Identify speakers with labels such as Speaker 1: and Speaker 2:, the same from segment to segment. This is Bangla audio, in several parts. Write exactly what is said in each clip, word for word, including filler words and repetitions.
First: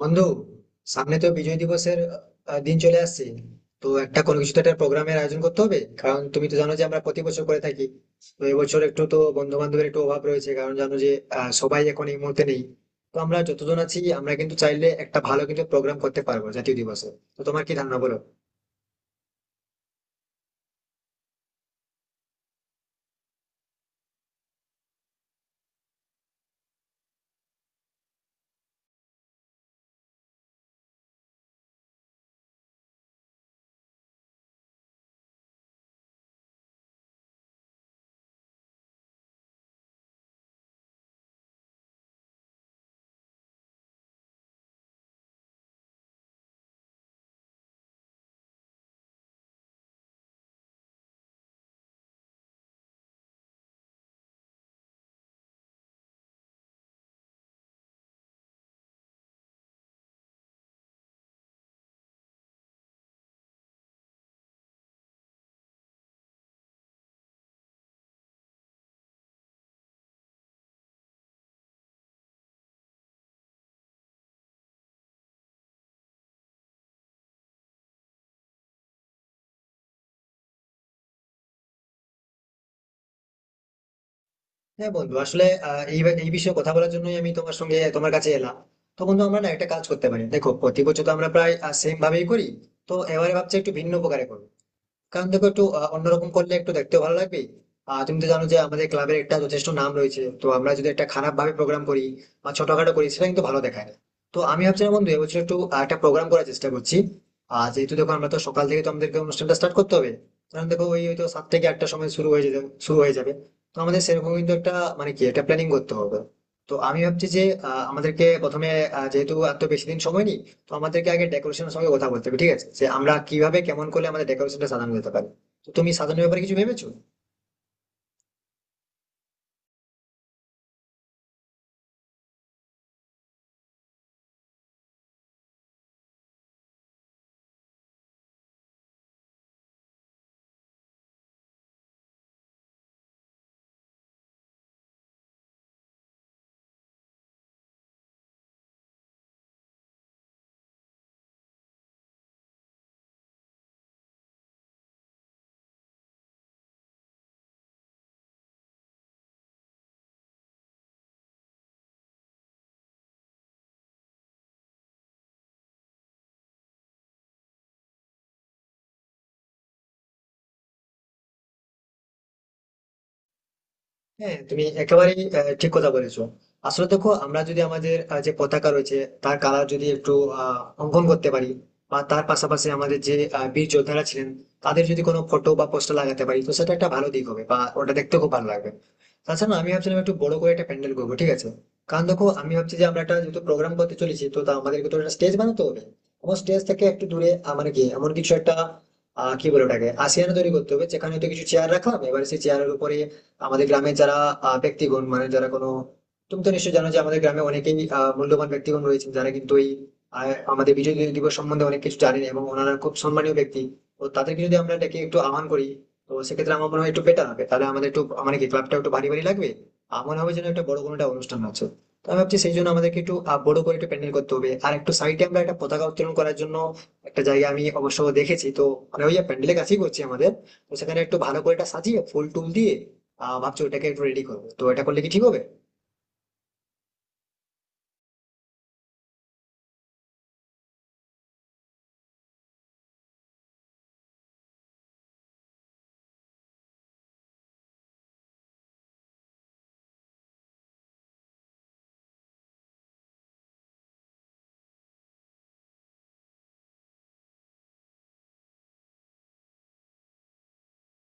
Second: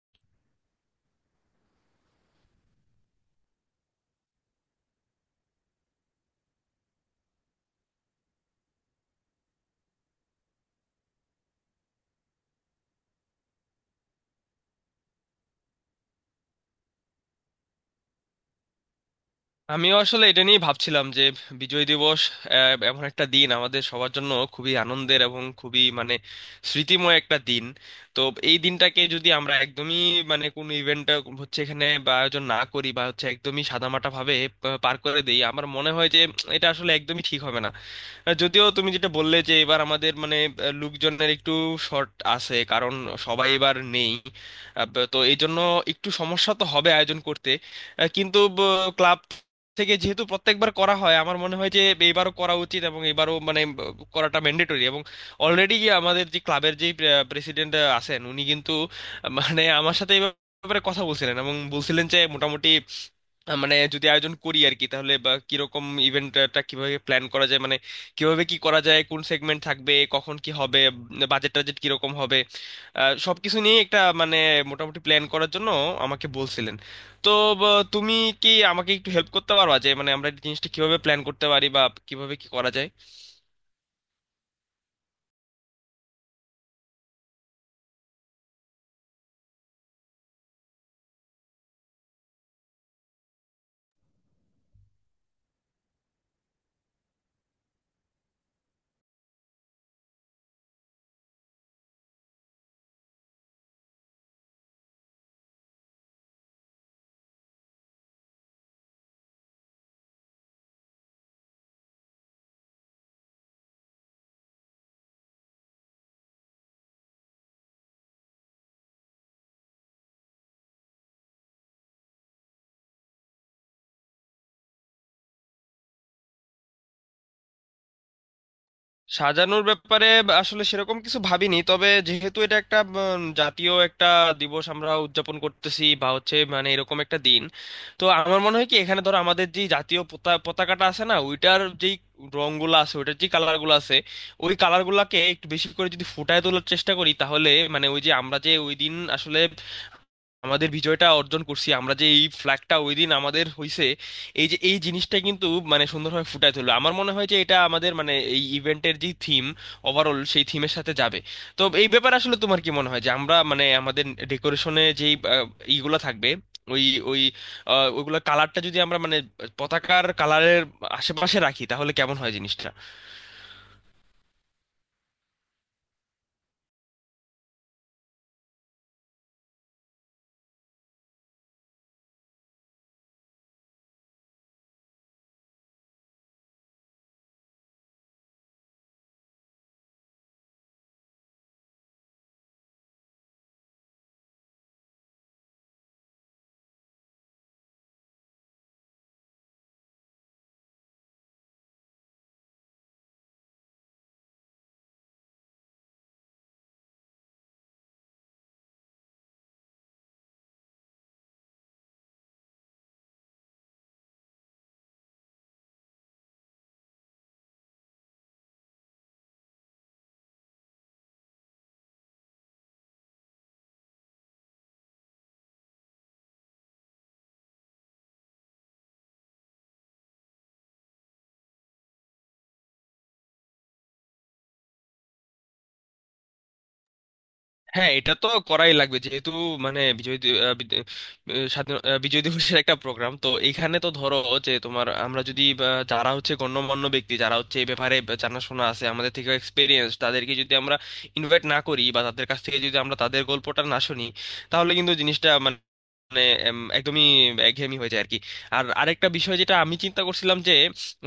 Speaker 1: বন্ধু, সামনে তো বিজয় দিবসের আহ, দিন চলে আসছে। তো একটা কোনো কিছু তো একটা প্রোগ্রামের আয়োজন করতে হবে, কারণ তুমি তো জানো যে আমরা প্রতি বছর করে থাকি। তো এবছর একটু তো বন্ধু বান্ধবের একটু অভাব রয়েছে, কারণ জানো যে আহ, সবাই এখন এই মুহূর্তে নেই। তো আমরা যতজন আছি আমরা কিন্তু চাইলে একটা ভালো কিন্তু প্রোগ্রাম করতে পারবো জাতীয় দিবসে। তো তোমার কি ধারণা বলো?
Speaker 2: আমিও আসলে এটা নিয়েই ভাবছিলাম যে বিজয় দিবস আহ, এমন একটা দিন আমাদের সবার জন্য খুবই আনন্দের এবং খুবই মানে স্মৃতিময় একটা দিন। তো এই দিনটাকে যদি আমরা একদমই মানে কোনো ইভেন্ট হচ্ছে এখানে বা আয়োজন না করি বা হচ্ছে একদমই সাদামাটা ভাবে পা- পার করে দিই, আমার মনে হয় যে এটা আসলে একদমই ঠিক হবে না। আহ, যদিও তুমি যেটা বললে যে এবার আমাদের মানে আহ, লোকজনের একটু শর্ট আছে কারণ সবাই এবার নেই। আহ, ব- তো এই জন্য একটু সমস্যা তো হবে আয়োজন করতে। আহ, কিন্তু ক্লাব থেকে যেহেতু প্রত্যেকবার করা হয়, আমার মনে হয় যে এইবারও করা উচিত এবং এবারও মানে ব, করাটা ম্যান্ডেটরি। এবং অলরেডি আমাদের যে ক্লাবের যে প্রেসিডেন্ট আছেন উনি কিন্তু আহ, মানে আমার সাথে এই ব্যাপারে কথা বলছিলেন এবং বলছিলেন যে মোটামুটি আহ, মানে যদি আয়োজন করি আর কি তাহলে বা কিরকম ইভেন্টটা কিভাবে প্ল্যান করা যায়, মানে কিভাবে কি করা যায়, কোন সেগমেন্ট থাকবে, কখন কি হবে, বাজেট টাজেট কিরকম হবে, আহ, সবকিছু নিয়ে একটা মানে মোটামুটি প্ল্যান করার জন্য আমাকে বলছিলেন। তো বা, তুমি কি আমাকে একটু হেল্প করতে পারবা যে মানে আমরা এই জিনিসটা কিভাবে প্ল্যান করতে পারি বা কিভাবে কি করা যায়?
Speaker 1: হ্যাঁ বন্ধু, আসলে আহ, এই এই বিষয়ে কথা বলার জন্যই আমি তোমার সঙ্গে তোমার কাছে এলাম। তো বন্ধু, আমরা না একটা কাজ করতে পারি। দেখো, প্রতি বছর তো আমরা প্রায় সেম ভাবেই করি। তো এবারে ভাবছি একটু ভিন্ন প্রকারে করবো, কারণ দেখো একটু আহ, অন্যরকম করলে একটু দেখতেও ভালো লাগবে। আর তুমি তো জানো যে আমাদের ক্লাবের একটা যথেষ্ট নাম রয়েছে, তো আমরা যদি একটা খারাপ ভাবে প্রোগ্রাম করি বা ছোটখাটো করি সেটা কিন্তু ভালো দেখায় না। তো আমি ভাবছিলাম বন্ধু, এবছর একটু আহ, একটা প্রোগ্রাম করার চেষ্টা করছি। আর যেহেতু দেখো আমরা তো সকাল থেকে তো আমাদেরকে অনুষ্ঠানটা স্টার্ট করতে হবে, কারণ দেখো ওই হয়তো সাত থেকে আটটার সময় শুরু হয়ে যেতে শুরু হয়ে যাবে। তো আমাদের সেরকম কিন্তু একটা মানে কি একটা প্ল্যানিং করতে হবে। তো আমি ভাবছি যে আহ, আমাদেরকে প্রথমে আহ, যেহেতু আর তো বেশি দিন সময় নেই, তো আমাদেরকে আগে ডেকোরেশনের সঙ্গে কথা বলতে হবে, ঠিক আছে? যে আমরা কিভাবে কেমন করলে আমাদের ডেকোরেশনটা সাজানো যেতে পারে। তো তুমি সাজানোর ব্যাপারে কিছু ভেবেছো?
Speaker 2: সাজানোর ব্যাপারে আসলে সেরকম কিছু ভাবিনি, তবে যেহেতু এটা একটা উম, জাতীয় একটা দিবস আমরা উদযাপন করতেছি বা হচ্ছে মানে এরকম একটা দিন, তো আমার মনে হয় কি এখানে ধরো আমাদের যে জাতীয় পতা- পতাকাটা আছে না ওইটার যেই রংগুলো আছে, ওইটার যে কালারগুলো আছে, ওই কালারগুলোকে একটু বেশি করে যদি ফুটায় তোলার চেষ্টা করি, তাহলে মানে ওই যে আমরা যে ওই দিন আসলে আমাদের বিজয়টা অর্জন করছি, আমরা যে এই ফ্ল্যাগটা ওই দিন আমাদের হইছে, এই যে এই জিনিসটা কিন্তু মানে সুন্দরভাবে ফুটায় তুললো আমার মনে হয় যে এটা আমাদের মানে এই ইভেন্টের যে থিম ওভারঅল সেই থিমের সাথে যাবে। তো এই ব্যাপারে আসলে তোমার কি মনে হয় যে আমরা মানে আমাদের ডেকোরেশনে যেই আহ, ইগুলা থাকবে ওই ওই আহ, ওইগুলা কালারটা যদি আমরা মানে পতাকার কালারের আশেপাশে রাখি তাহলে কেমন হয় জিনিসটা?
Speaker 1: হ্যাঁ, তুমি একেবারেই আহ, ঠিক কথা বলেছো। আসলে দেখো আমরা যদি আমাদের আহ, যে পতাকা রয়েছে তার কালার যদি একটু আহ, অঙ্কন করতে পারি, বা তার পাশাপাশি আমাদের যে আহ, বীর যোদ্ধারা ছিলেন তাদের যদি কোনো ফটো বা পোস্টার লাগাতে পারি, তো সেটা একটা ভালো দিক হবে বা ওটা দেখতে খুব ভালো লাগবে। তাছাড়া আমি ভাবছিলাম একটু বড় করে একটা প্যান্ডেল করবো, ঠিক আছে? কারণ দেখো আমি ভাবছি যে আমরা একটা যেহেতু প্রোগ্রাম করতে চলেছি, তো তা আমাদেরকে তো একটা স্টেজ বানাতে হবে। আমার স্টেজ থেকে একটু দূরে আমার কি এমন কিছু একটা আহ কি বলে ওটাকে আসিয়ানা তৈরি করতে হবে, যেখানে হয়তো কিছু চেয়ার রাখলাম। এবার সেই চেয়ারের উপরে আমাদের গ্রামে যারা আহ, ব্যক্তিগণ মানে যারা কোনো তুমি তো নিশ্চয়ই জানো যে আমাদের গ্রামে অনেকেই আহ, মূল্যবান ব্যক্তিগণ রয়েছেন যারা কিন্তু এই আহ, আমাদের বিজয় দিবস সম্বন্ধে অনেক কিছু জানেন, এবং ওনারা খুব সম্মানীয় ব্যক্তি। তো তাদেরকে যদি আমরা ডেকে একটু আহ্বান করি, তো সেক্ষেত্রে আমার মনে হয় একটু বেটার হবে। তাহলে আমাদের একটু মানে কি ক্লাবটা একটু ভারী ভারী লাগবে। আমার মনে হবে যেন একটা বড় কোনো একটা অনুষ্ঠান আছে। তো আমি ভাবছি সেই জন্য আমাদেরকে একটু আহ, বড় করে একটু প্যান্ডেল করতে হবে। আর একটু সাইডে আমরা একটা পতাকা উত্তোলন করার জন্য একটা জায়গা আমি অবশ্য দেখেছি, তো মানে ওই প্যান্ডেলের কাছেই করছি আমাদের। তো সেখানে একটু ভালো করে এটা সাজিয়ে ফুল টুল দিয়ে আহ ভাবছি ওটাকে একটু রেডি করবো। তো এটা করলে কি ঠিক হবে?
Speaker 2: হ্যাঁ, এটা তো করাই লাগবে যেহেতু মানে বিজয় দি- আহ, বিদ- আহ, স্বাধীন- আহ, বিজয় দিবসের একটা প্রোগ্রাম। তো এখানে তো ধরো যে তোমার আমরা যদি আহ, যারা হচ্ছে গণ্যমান্য ব্যক্তি, যারা হচ্ছে এই ব্যাপারে জানাশোনা আছে, আমাদের থেকে এক্সপিরিয়েন্স, তাদেরকে যদি আমরা ইনভাইট না করি বা তাদের কাছ থেকে যদি আমরা তাদের গল্পটা না শুনি, তাহলে কিন্তু জিনিসটা মানে মানে এম, একদমই একঘেয়েমি হয়ে যায় আর কি। আর আরেকটা বিষয় যেটা আমি চিন্তা করছিলাম যে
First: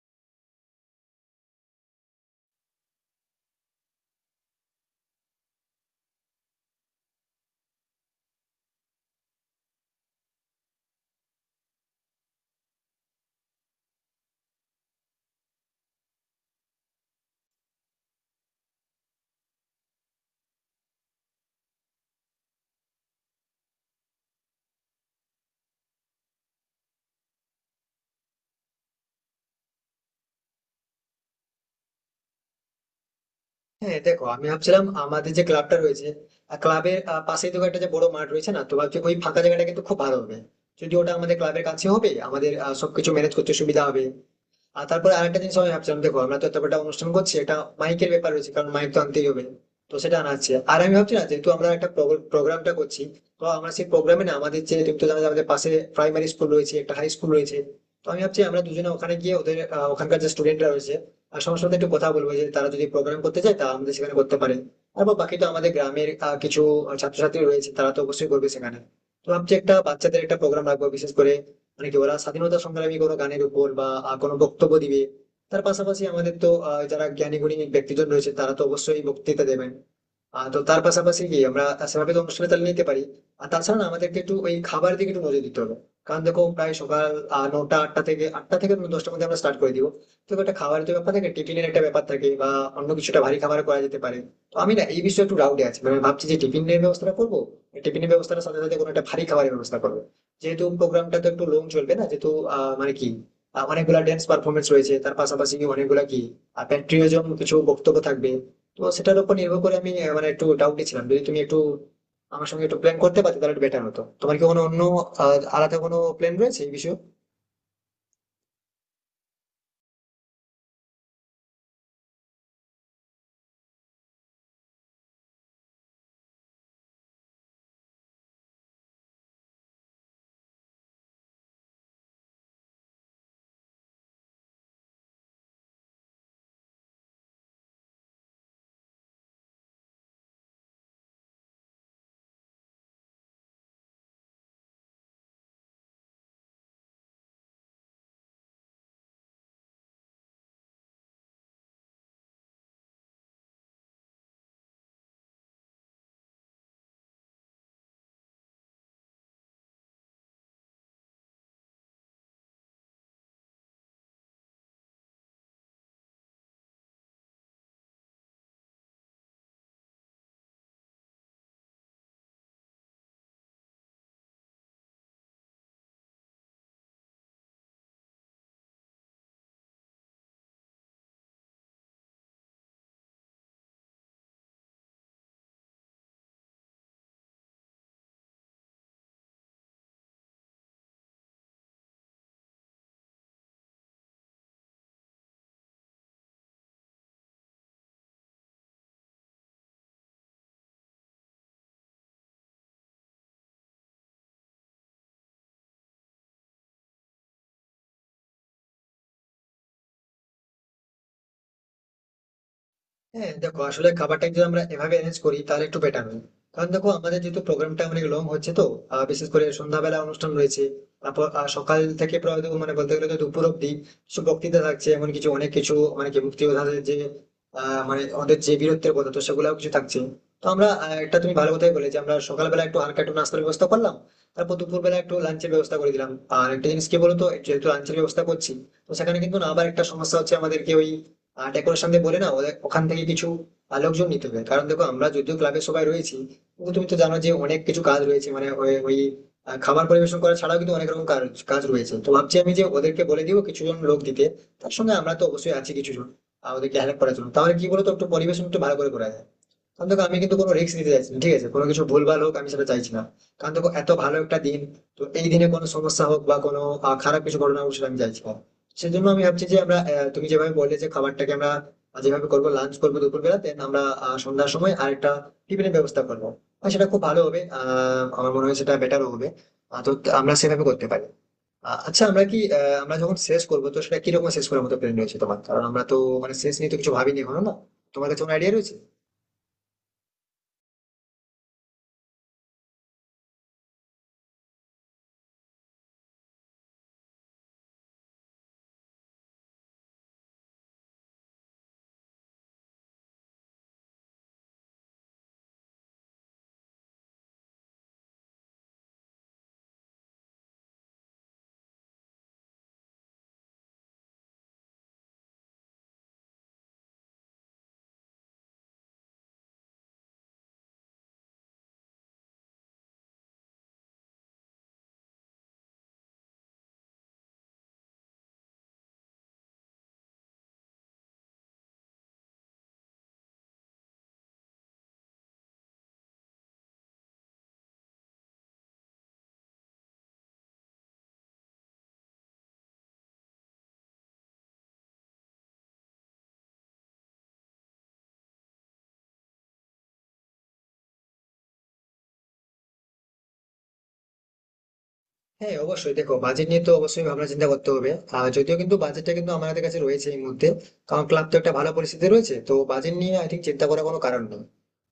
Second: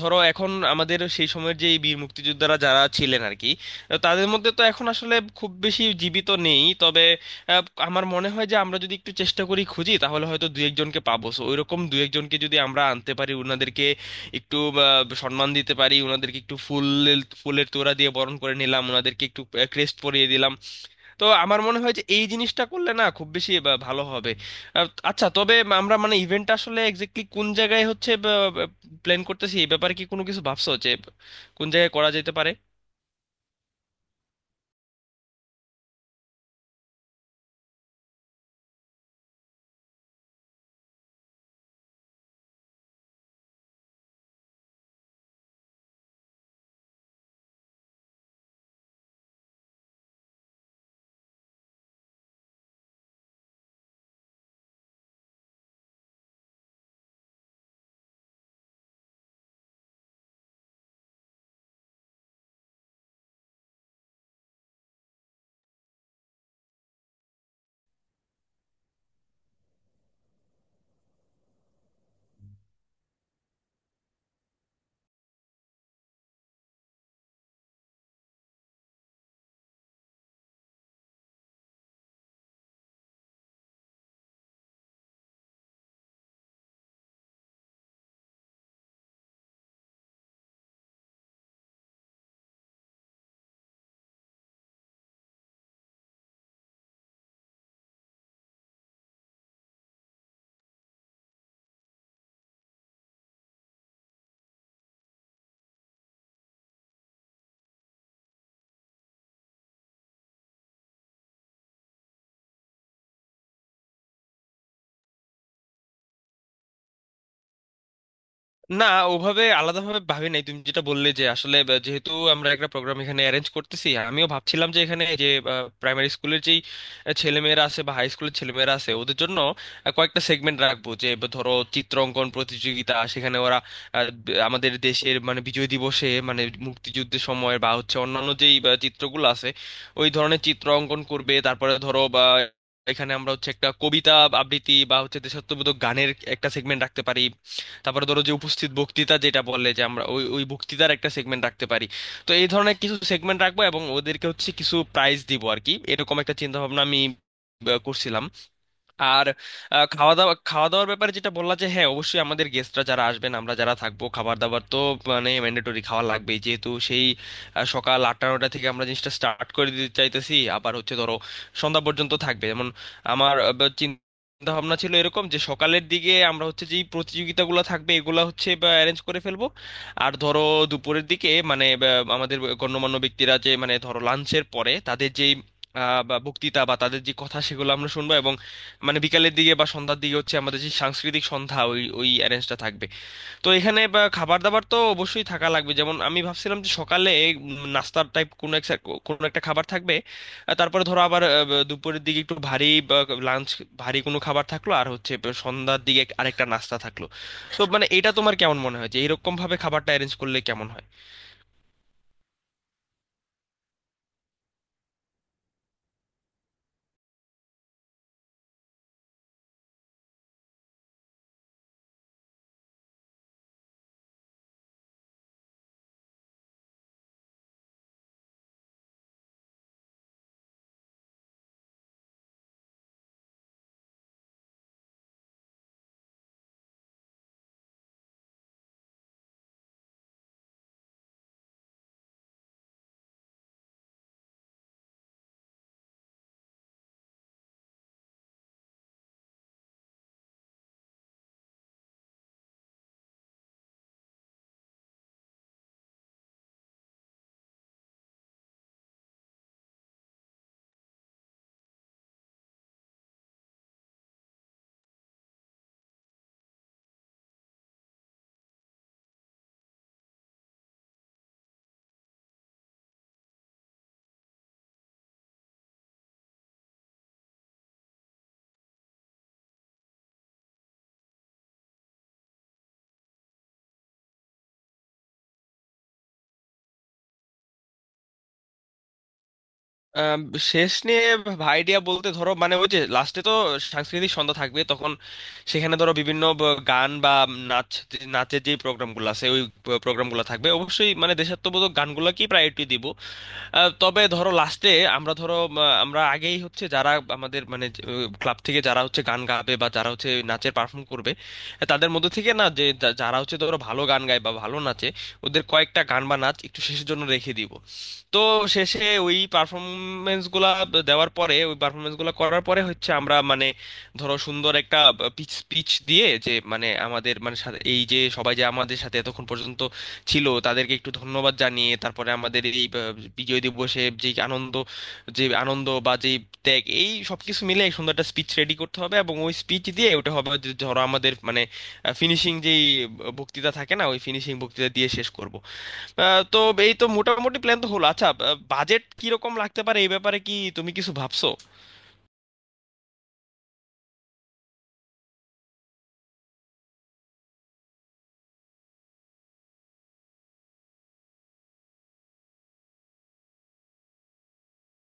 Speaker 2: ধরো এখন আমাদের সেই সময়ের যে এই বীর মুক্তিযোদ্ধারা যারা ছিলেন আর কি, তাদের মধ্যে তো এখন আসলে খুব বেশি জীবিত নেই, তবে আহ, আমার মনে হয় যে আমরা যদি একটু চেষ্টা করি খুঁজি তাহলে হয়তো দু একজনকে পাবো। সো ওইরকম দু একজনকে যদি আমরা আনতে পারি, ওনাদেরকে একটু আহ, সম্মান দিতে পারি, ওনাদেরকে একটু ফুল ফুলের তোড়া দিয়ে বরণ করে নিলাম, ওনাদেরকে একটু ক্রেস্ট পরিয়ে দিলাম, তো আমার মনে হয় যে এই জিনিসটা করলে না খুব বেশি বা- ভালো হবে। আহ, আচ্ছা, তবে আমরা মানে ইভেন্টটা আসলে এক্স্যাক্টলি কোন জায়গায় হচ্ছে প্ল্যান করতেছি, এই ব্যাপারে কি কোনো কিছু ভাবছো যে কোন জায়গায় করা যেতে পারে?
Speaker 1: হ্যাঁ দেখো, আমি ভাবছিলাম আমাদের যে ক্লাবটা রয়েছে ক্লাবের পাশেই তো একটা যে বড় মাঠ রয়েছে না, তো ভাবছি ওই ফাঁকা জায়গাটা কিন্তু খুব ভালো হবে। যদি ওটা আমাদের ক্লাবের কাছে হবে আমাদের আহ, সবকিছু ম্যানেজ করতে সুবিধা হবে। আর তারপরে আরেকটা জিনিস আমি ভাবছিলাম, দেখো আমরা তো এত বড় একটা অনুষ্ঠান করছি, এটা মাইকের ব্যাপার রয়েছে, কারণ মাইক তো আনতেই হবে। তো সেটা আনা আছে। আর আমি ভাবছি না, যেহেতু আমরা একটা প্রোগ্রামটা করছি, তো আমরা সেই প্রোগ্রামে না আমাদের যে তুমি তো জানো যে আমাদের পাশে প্রাইমারি স্কুল রয়েছে, একটা হাই স্কুল রয়েছে। তো আমি ভাবছি আমরা দুজনে ওখানে গিয়ে ওদের আহ, ওখানকার যে স্টুডেন্টরা রয়েছে আর সবার সাথে একটু কথা বলবো, যে তারা যদি প্রোগ্রাম করতে চায় তা আমাদের সেখানে করতে পারে। আর বা বাকি তো আমাদের গ্রামের আহ, কিছু ছাত্রছাত্রী রয়েছে, তারা তো অবশ্যই করবে সেখানে। তো ভাবছি একটা বাচ্চাদের একটা প্রোগ্রাম রাখবো, বিশেষ করে মানে কি ওরা স্বাধীনতা সংগ্রামী কোনো গানের উপর বা আহ, কোনো বক্তব্য দিবে। তার পাশাপাশি আমাদের তো আহ, যারা জ্ঞানী গুণী ব্যক্তিজন রয়েছে তারা তো অবশ্যই বক্তৃতা দেবেন। আহ, তো তার পাশাপাশি কি আমরা সেভাবে তো অনুষ্ঠানে তাহলে নিতে পারি। আর তাছাড়া না আমাদেরকে একটু ওই খাবার দিকে একটু নজর দিতে হবে, কারণ দেখো প্রায় সকাল আহ, নটা আটটা থেকে আটটা থেকে দশটার মধ্যে আমরা স্টার্ট করে দিব। তো একটা খাবারের তো ব্যাপার থাকে, টিফিনের একটা ব্যাপার থাকে, বা অন্য কিছুটা ভারী খাবার করা যেতে পারে। তো আমি না এই বিষয়ে একটু ডাউটে আছি, মানে ভাবছি যে টিফিনের ব্যবস্থাটা করবো, টিফিনের ব্যবস্থার সাথে সাথে কোনো একটা ভারী খাবারের ব্যবস্থা করবো, যেহেতু প্রোগ্রামটা তো একটু লং চলবে না যেহেতু আহ মানে কি আহ, অনেকগুলা ড্যান্স পারফরমেন্স রয়েছে, তার পাশাপাশি অনেকগুলা কি প্যাট্রিয়টিজম কিছু বক্তব্য থাকবে। তো সেটার উপর নির্ভর করে আমি আহ, মানে একটু ডাউটে ছিলাম, যদি তুমি একটু আমার সঙ্গে একটু প্ল্যান করতে পারতে তাহলে একটু বেটার হতো। তোমার কি কোনো অন্য আহ, আলাদা কোনো প্ল্যান রয়েছে এই বিষয়ে?
Speaker 2: না, ওভাবে আলাদাভাবে ভাবি নাই। তুমি যেটা বললে যে আসলে আহ, যেহেতু আমরা একটা প্রোগ্রাম এখানে অ্যারেঞ্জ করতেছি, আমিও ভাবছিলাম যে এখানে যে প্রাইমারি স্কুলের যেই আহ, ছেলেমেয়েরা আছে বা হাই স্কুলের ছেলেমেয়েরা আছে ওদের জন্য আহ, কয়েকটা সেগমেন্ট রাখবো যে বা ধরো চিত্রাঙ্কন প্রতিযোগিতা, সেখানে ওরা আহ, ব- আমাদের দেশের মানে বিজয় দিবসে মানে মুক্তিযুদ্ধের সময় বা হচ্ছে অন্যান্য যেই আহ, চিত্রগুলো আছে ওই ধরনের চিত্র অঙ্কন করবে। তারপরে ধরো বা এখানে আমরা হচ্ছে একটা কবিতা আবৃত্তি বা হচ্ছে দেশাত্মবোধক গানের একটা সেগমেন্ট রাখতে পারি। তারপরে ধরো যে উপস্থিত বক্তৃতা যেটা বললে যে আমরা ওই ওই বক্তৃতার একটা সেগমেন্ট রাখতে পারি। তো এই ধরনের কিছু সেগমেন্ট রাখবো এবং ওদেরকে হচ্ছে কিছু প্রাইজ দিব আর কি, এরকম একটা চিন্তা ভাবনা আমি আহ, করছিলাম। আর আহ, খাওয়া দাওয়া খাওয়া দাওয়ার ব্যাপারে যেটা বললা যে হ্যাঁ অবশ্যই আমাদের গেস্টরা যারা আসবেন, আমরা যারা থাকবো, খাবার দাবার তো মানে ম্যান্ডেটরি, খাওয়া লাগবেই। যেহেতু সেই আহ, সকাল আটটা নটা থেকে আমরা জিনিসটা স্টার্ট করে দিতে চাইতেছি, আবার হচ্ছে ধরো সন্ধ্যা পর্যন্ত থাকবে। যেমন আমার আহ, বা চিন্তা ভাবনা ছিল এরকম যে সকালের দিকে আমরা হচ্ছে যেই প্রতিযোগিতাগুলো থাকবে এগুলা হচ্ছে অ্যারেঞ্জ করে ফেলবো। আর ধরো দুপুরের দিকে মানে বা, আমাদের গণ্যমান্য ব্যক্তিরা যে মানে ধরো লাঞ্চের পরে তাদের যেই আহ, বা বক্তৃতা বা তাদের যে কথা সেগুলো আমরা শুনবো। মানে বিকালের দিকে বা সন্ধ্যার দিকে হচ্ছে আমাদের যে সাংস্কৃতিক সন্ধ্যা ওই ওই অ্যারেঞ্জটা থাকবে। তো এখানে বা খাবার দাবার তো অবশ্যই থাকা লাগবে। যেমন আমি ভাবছিলাম যে সকালে উম, নাস্তার টাইপ কোনো একটা কোনো একটা খাবার থাকবে। আর তারপরে ধরো আবার আহ, দুপুরের দিকে একটু ভারী লাঞ্চ, ভারী কোনো খাবার থাকলো, আর হচ্ছে সন্ধ্যার দিকে আরেকটা নাস্তা থাকলো। তো মানে এটা তোমার কেমন মনে হয় যে এরকম ভাবে খাবারটা অ্যারেঞ্জ করলে কেমন হয়?
Speaker 1: হ্যাঁ দেখো, আসলে খাবারটা যদি আমরা এভাবে অ্যারেঞ্জ করি তাহলে একটু বেটার হয়। কারণ দেখো আমাদের যেহেতু প্রোগ্রামটা অনেক লং হচ্ছে, তো আহ, বিশেষ করে সন্ধ্যাবেলা অনুষ্ঠান রয়েছে। তারপর আহ, সকাল থেকে প্রায় তো মানে বলতে গেলে তো দুপুর অব্দি কিছু বক্তৃতা থাকছে, এমন কিছু অনেক কিছু মানে কি মুক্তিযোদ্ধাদের যে আহ, মানে ওদের যে বীরত্বের কথা, তো সেগুলাও কিছু থাকছে। তো আমরা আহ, একটা তুমি ভালো কথাই বলে যে আমরা সকালবেলা একটু হালকা একটু নাস্তার ব্যবস্থা করলাম, তারপর দুপুরবেলা একটু লাঞ্চের ব্যবস্থা করে দিলাম। আর একটা জিনিস কি বলতো, যেহেতু লাঞ্চের ব্যবস্থা করছি, তো সেখানে কিন্তু না আবার একটা সমস্যা হচ্ছে, আমাদেরকে ওই ডেকোরেশন দিয়ে বলে না ওদের ওখান থেকে কিছু আহ, লোকজন নিতে হবে। কারণ দেখো আমরা যদিও ক্লাবের সবাই রয়েছি, কিন্তু তুমি তো জানো যে অনেক কিছু কাজ রয়েছে, মানে ওই ওই, আহ, খাবার পরিবেশন করা ছাড়াও কিন্তু অনেক রকম কাজ কাজ রয়েছে। তো ভাবছি আমি যে ওদেরকে বলে দিব কিছু জন লোক দিতে। তার সঙ্গে আমরা তো অবশ্যই আছি কিছু জন আহ, ওদেরকে হেল্প করার জন্য। তাহলে কি বলতো একটু পরিবেশন একটু ভালো করে করা যায়। কারণ দেখো আমি কিন্তু কোনো রিস্ক নিতে চাইছি না, ঠিক আছে? কোনো কিছু ভুলভাল হোক আমি সেটা চাইছি না। কারণ দেখো এত ভালো একটা দিন, তো এই দিনে কোনো সমস্যা হোক বা কোনো আহ, খারাপ কিছু ঘটনা হোক সেটা আমি চাইছি না। সেজন্য আমি ভাবছি যে আমরা আহ, তুমি যেভাবে বললে যে খাবারটাকে আমরা যেভাবে করবো, লাঞ্চ করবো দুপুরবেলা, দেন আমরা আহ, সন্ধ্যার সময় আরেকটা টিফিনের ব্যবস্থা করবো। আর সেটা খুব ভালো হবে, আহ আমার মনে হয় সেটা বেটারও হবে। আহ, তো আমরা সেভাবে করতে পারি। আহ, আচ্ছা, আমরা কি আহ, আমরা যখন শেষ করবো তো সেটা কিরকম শেষ করার মতো প্ল্যান রয়েছে তোমার? কারণ আমরা তো মানে শেষ নিয়ে তো কিছু ভাবিনি এখনো না। তোমার কাছে কোনো আইডিয়া রয়েছে?
Speaker 2: আম, শেষ নিয়ে ভাইডিয়া বলতে ধরো মানে ওই যে লাস্টে তো সাংস্কৃতিক সন্ধ্যা থাকবে, তখন সেখানে ধরো বিভিন্ন ব- গান বা নাচ, নাচের যে প্রোগ্রামগুলো আছে ওই প্রোগ্রামগুলো থাকবে, অবশ্যই মানে দেশাত্মবোধক গানগুলোকেই প্রায়োরিটি দিব। আহ, তবে ধরো লাস্টে আমরা ধরো উম, আমরা আগেই হচ্ছে যারা আমাদের মানে ক্লাব থেকে যারা হচ্ছে গান গাবে বা যারা হচ্ছে নাচের পারফর্ম করবে, আহ, তাদের মধ্যে থেকে না যে যা- যারা হচ্ছে ধরো ভালো গান গায় বা ভালো নাচে, ওদের কয়েকটা গান বা নাচ একটু শেষের জন্য রেখে দিব। তো শেষে ওই পারফরমেন্স গুলা দেওয়ার পরে ওই পারফরমেন্স গুলা করার পরে হচ্ছে আমরা মানে ধরো সুন্দর একটা পিচ স্পিচ দিয়ে যে মানে আমাদের মানে সা- এই যে সবাই যে আমাদের সাথে এতক্ষণ পর্যন্ত ছিল তাদেরকে একটু ধন্যবাদ জানিয়ে, তারপরে আমাদের এই আহ, বিজয় দিবসে যে আনন্দ, যে আনন্দ বা যে ত্যাগ, এই সবকিছু মিলে এক সুন্দর একটা স্পিচ রেডি করতে হবে এবং ওই স্পিচ দিয়ে ওটা হবে যে ধরো আমাদের মানে ফিনিশিং যেই বক্তৃতা থাকে না ওই ফিনিশিং বক্তৃতা দিয়ে শেষ করব। আহ, তো এই তো মোটামুটি প্ল্যান তো হলো। আচ্ছা, বাজেট কিরকম লাগতে পারে এই ব্যাপারে কি তুমি কিছু ভাবছো?
Speaker 1: হ্যাঁ অবশ্যই, দেখো বাজেট নিয়ে তো অবশ্যই ভাবনা চিন্তা করতে হবে। আর যদিও কিন্তু বাজেটটা কিন্তু আমাদের কাছে রয়েছে এই মুহূর্তে, কারণ ক্লাব তো একটা ভালো পরিস্থিতি রয়েছে। তো বাজেট নিয়ে আই থিঙ্ক চিন্তা করার কোনো কারণ নেই।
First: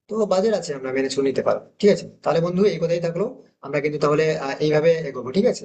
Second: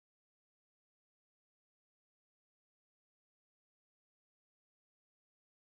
Speaker 1: তো বাজেট আছে, আমরা ম্যানেজ করে নিতে পারবো। ঠিক আছে তাহলে বন্ধু, এই কথাই থাকলো। আমরা কিন্তু তাহলে আহ, এইভাবে এগোবো, ঠিক আছে।